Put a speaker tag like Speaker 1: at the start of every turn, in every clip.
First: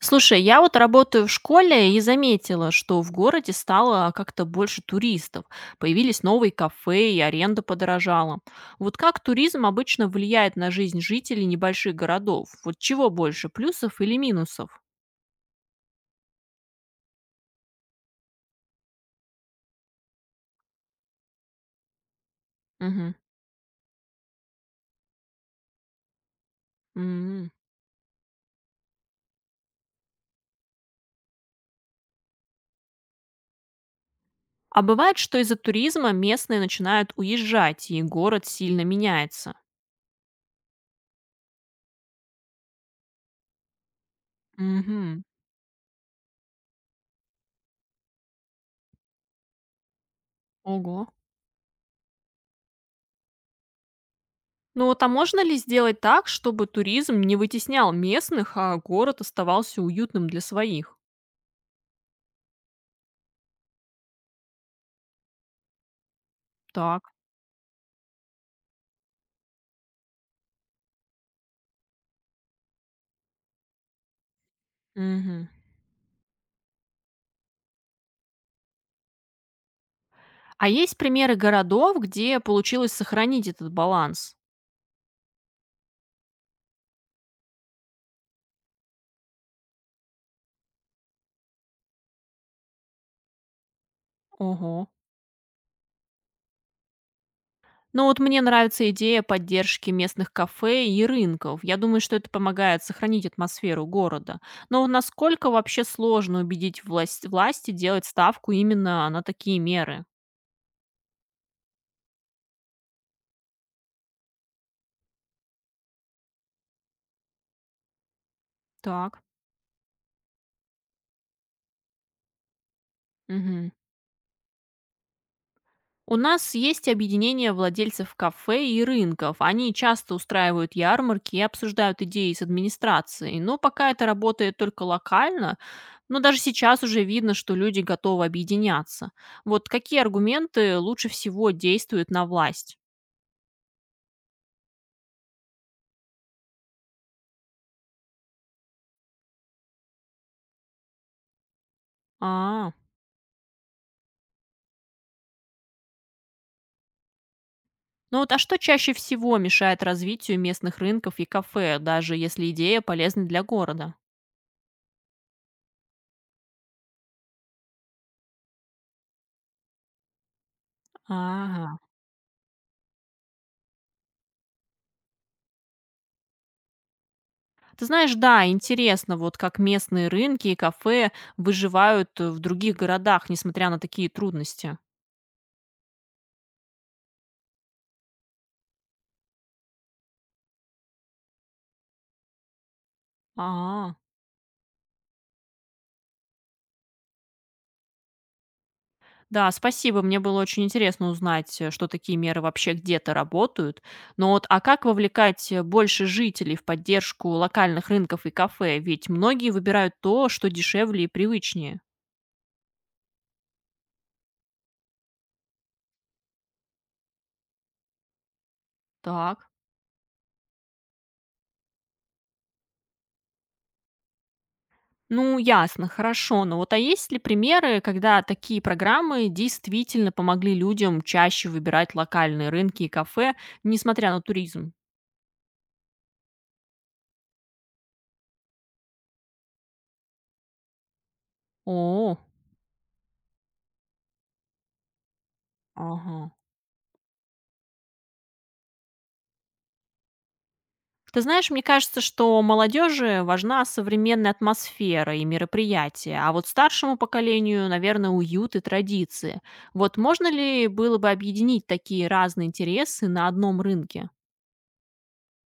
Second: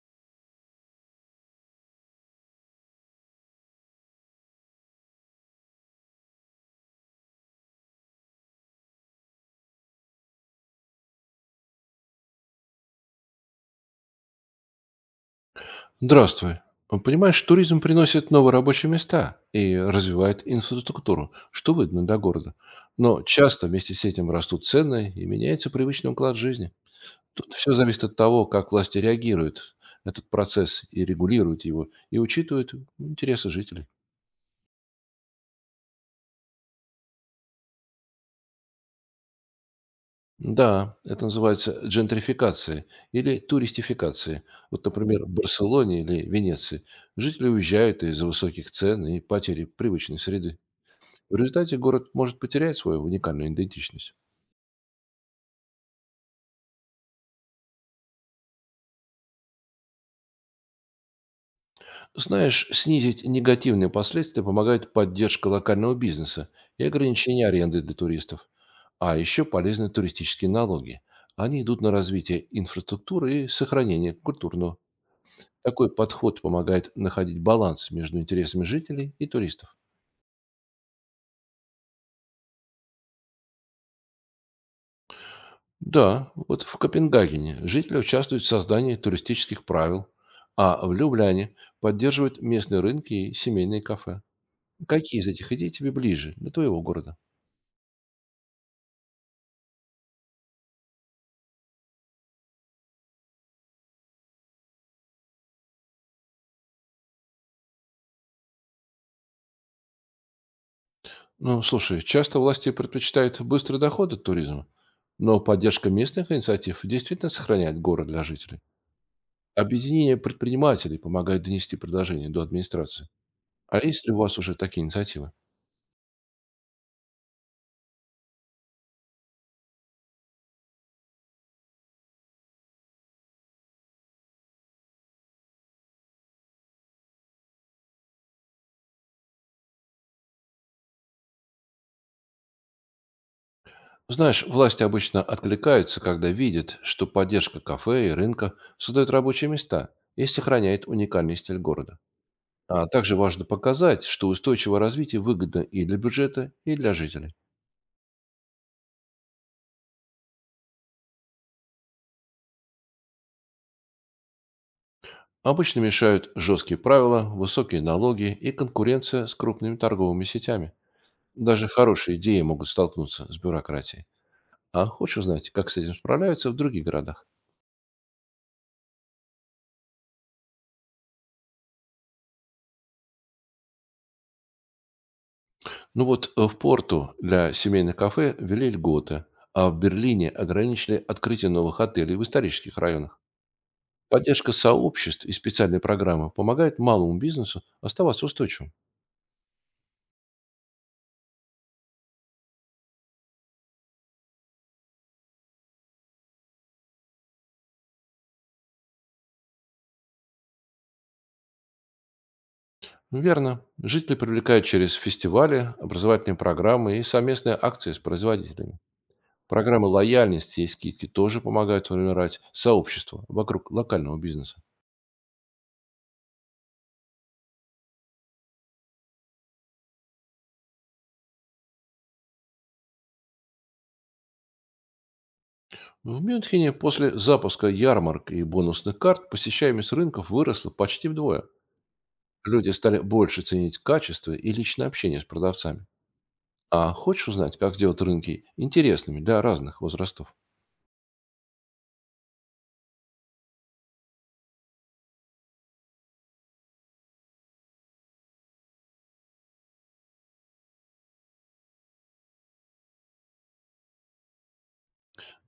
Speaker 1: Слушай, я вот работаю в школе и заметила, что в городе стало как-то больше туристов. Появились новые кафе и аренда подорожала. Вот как туризм обычно влияет на жизнь жителей небольших городов? Вот чего больше, плюсов или минусов?
Speaker 2: Здравствуй. Понимаешь, туризм приносит новые рабочие места и развивает инфраструктуру, что выгодно для города.
Speaker 1: Мгм.
Speaker 2: Но часто вместе с этим растут цены и меняется привычный уклад жизни.
Speaker 1: М.
Speaker 2: Тут все зависит от того, как власти реагируют на этот процесс и регулируют его, и учитывают интересы жителей.
Speaker 1: А бывает, что из-за туризма местные начинают уезжать, и город сильно меняется.
Speaker 2: Да, это называется джентрификация или туристификация. Вот,
Speaker 1: Мгм.
Speaker 2: например, в Барселоне или Венеции жители уезжают из-за высоких цен и потери привычной среды.
Speaker 1: Ого.
Speaker 2: В результате город может потерять свою уникальную идентичность.
Speaker 1: Ну вот, а можно ли сделать так, чтобы туризм не вытеснял местных, а город оставался уютным для своих?
Speaker 2: Знаешь, снизить негативные последствия помогает поддержка локального бизнеса и
Speaker 1: Так.
Speaker 2: ограничение аренды для туристов. А еще полезны туристические налоги. Они идут на развитие инфраструктуры и сохранение культурного.
Speaker 1: Мгм.
Speaker 2: Такой подход помогает находить баланс между интересами жителей и туристов.
Speaker 1: А есть примеры городов, где получилось сохранить этот баланс?
Speaker 2: Да, вот в Копенгагене жители участвуют в создании туристических правил, а в Любляне поддерживают местные рынки и семейные кафе.
Speaker 1: Ого.
Speaker 2: Какие из этих идей тебе ближе для твоего города?
Speaker 1: Ну вот, мне нравится идея поддержки местных кафе и рынков. Я думаю, что это помогает сохранить атмосферу города. Но вот насколько вообще сложно убедить власти делать ставку именно на такие меры?
Speaker 2: Ну, слушай, часто власти предпочитают быстрый доход от туризма, но поддержка местных инициатив действительно сохраняет город для жителей.
Speaker 1: Так.
Speaker 2: Объединение предпринимателей помогает донести предложение до администрации.
Speaker 1: Мгм.
Speaker 2: А есть ли у вас уже такие инициативы?
Speaker 1: У нас есть объединение владельцев кафе и рынков. Они часто устраивают ярмарки и обсуждают идеи с администрацией. Но пока это работает только локально, но даже сейчас уже видно, что люди готовы объединяться. Вот какие аргументы лучше всего действуют на власть?
Speaker 2: Знаешь, власти обычно откликаются, когда видят, что поддержка кафе и рынка создает рабочие места и сохраняет уникальный стиль города.
Speaker 1: А,
Speaker 2: А также важно показать, что устойчивое развитие выгодно и для бюджета, и для жителей.
Speaker 1: ну вот, а что чаще всего мешает развитию местных рынков и кафе, даже если идея полезна для города?
Speaker 2: Обычно мешают жесткие правила, высокие налоги и конкуренция с крупными торговыми сетями. Даже
Speaker 1: Ага.
Speaker 2: хорошие идеи могут столкнуться с бюрократией. А хочешь узнать, как с этим справляются в других городах?
Speaker 1: Ты знаешь, да, интересно, вот как местные рынки и кафе выживают в других городах, несмотря на такие трудности.
Speaker 2: Ну вот в Порту для семейных кафе ввели льготы, а в Берлине ограничили открытие новых отелей в исторических районах.
Speaker 1: А,
Speaker 2: Поддержка сообществ и специальные программы помогают малому бизнесу оставаться устойчивым.
Speaker 1: да, спасибо, мне было очень интересно узнать, что такие меры вообще где-то работают. Но вот, а как вовлекать больше жителей в поддержку локальных рынков и кафе? Ведь многие выбирают то, что дешевле и привычнее.
Speaker 2: Верно. Жители привлекают через фестивали, образовательные программы и совместные акции с производителями.
Speaker 1: Так.
Speaker 2: Программы лояльности и скидки тоже помогают формировать сообщество вокруг локального бизнеса.
Speaker 1: Ну, ясно, хорошо. Но вот, а есть ли примеры, когда такие программы действительно помогли людям чаще выбирать локальные рынки и кафе, несмотря на туризм?
Speaker 2: В Мюнхене после запуска ярмарок и бонусных карт посещаемость рынков выросла почти вдвое.
Speaker 1: О,
Speaker 2: Люди стали больше ценить качество и личное общение с продавцами.
Speaker 1: ага.
Speaker 2: А хочешь узнать, как сделать рынки интересными для разных возрастов?
Speaker 1: Ты знаешь, мне кажется, что молодежи важна современная атмосфера и мероприятия, а вот старшему поколению, наверное, уют и традиции. Вот можно ли было бы объединить такие разные интересы на одном рынке?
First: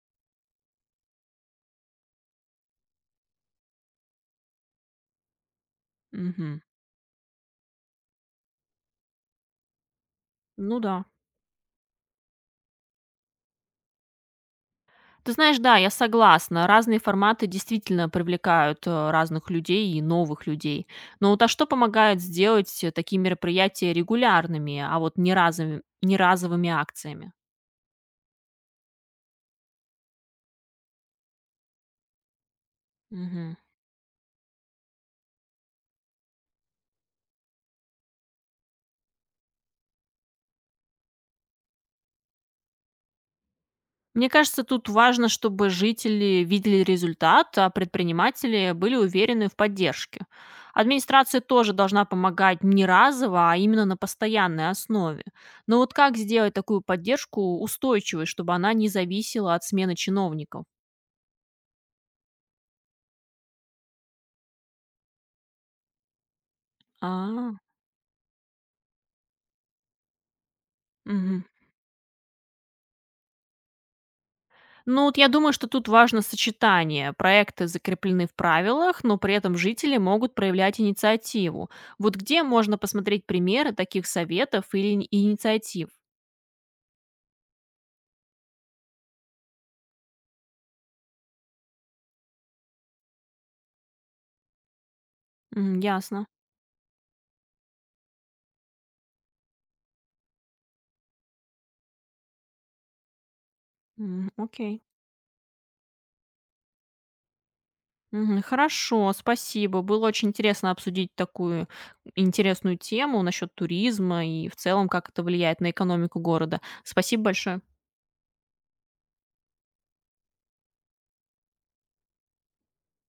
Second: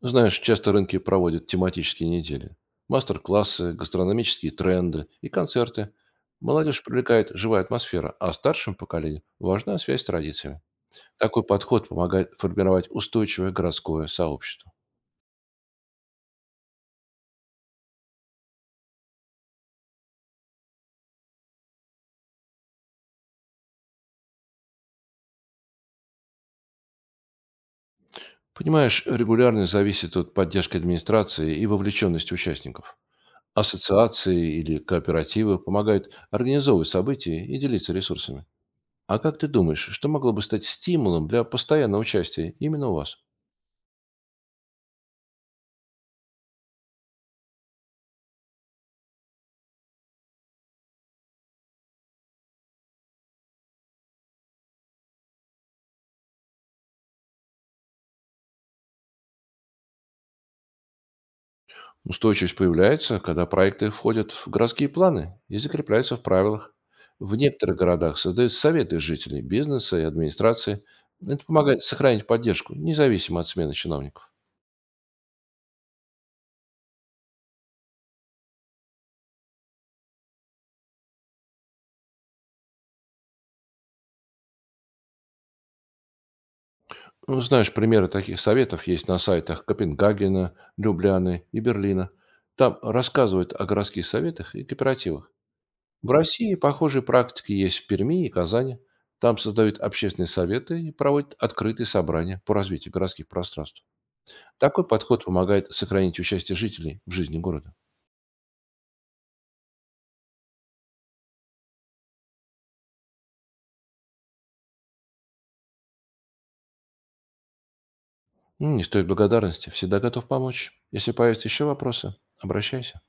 Speaker 2: Знаешь, часто рынки проводят тематические недели. Мастер-классы, гастрономические тренды и концерты.
Speaker 1: Мгм.
Speaker 2: Молодежь привлекает живая атмосфера, а старшим поколениям важна связь с традициями.
Speaker 1: Ну да.
Speaker 2: Такой подход помогает формировать устойчивое городское сообщество.
Speaker 1: Ты знаешь, да, я согласна. Разные форматы действительно привлекают разных людей и новых людей. Но вот, а что помогает сделать такие мероприятия регулярными, а вот не разовыми акциями?
Speaker 2: Понимаешь, регулярность зависит от поддержки администрации и вовлеченности участников.
Speaker 1: Мгм.
Speaker 2: Ассоциации или кооперативы помогают организовывать события и делиться ресурсами. А как ты думаешь, что могло бы стать стимулом для постоянного участия именно у вас?
Speaker 1: Мне кажется, тут важно, чтобы жители видели результат, а предприниматели были уверены в поддержке. Администрация тоже должна помогать не разово, а именно на постоянной основе. Но вот как сделать такую поддержку устойчивой, чтобы она не зависела от смены чиновников?
Speaker 2: Устойчивость появляется, когда проекты входят в городские планы и закрепляются в правилах. В
Speaker 1: А,
Speaker 2: некоторых городах создают советы жителей, бизнеса и администрации.
Speaker 1: мгм.
Speaker 2: Это помогает сохранить поддержку, независимо от смены чиновников.
Speaker 1: Ну вот, я думаю, что тут важно сочетание. Проекты закреплены в правилах, но при этом жители могут проявлять инициативу. Вот где можно посмотреть примеры таких советов или инициатив?
Speaker 2: Ну, знаешь, примеры таких советов есть на сайтах Копенгагена, Любляны и Берлина. Там рассказывают о городских советах и кооперативах.
Speaker 1: М,
Speaker 2: В
Speaker 1: ясно.
Speaker 2: России похожие практики есть в Перми и Казани. Там создают общественные советы и проводят открытые собрания по развитию городских пространств.
Speaker 1: М, окей.
Speaker 2: Такой подход помогает сохранить участие жителей в жизни города.
Speaker 1: Мгм, хорошо, спасибо. Было очень интересно обсудить такую интересную тему насчет туризма и в целом, как это влияет на экономику города. Спасибо большое.
Speaker 2: Не стоит благодарности, всегда готов помочь. Если появятся еще вопросы, обращайся.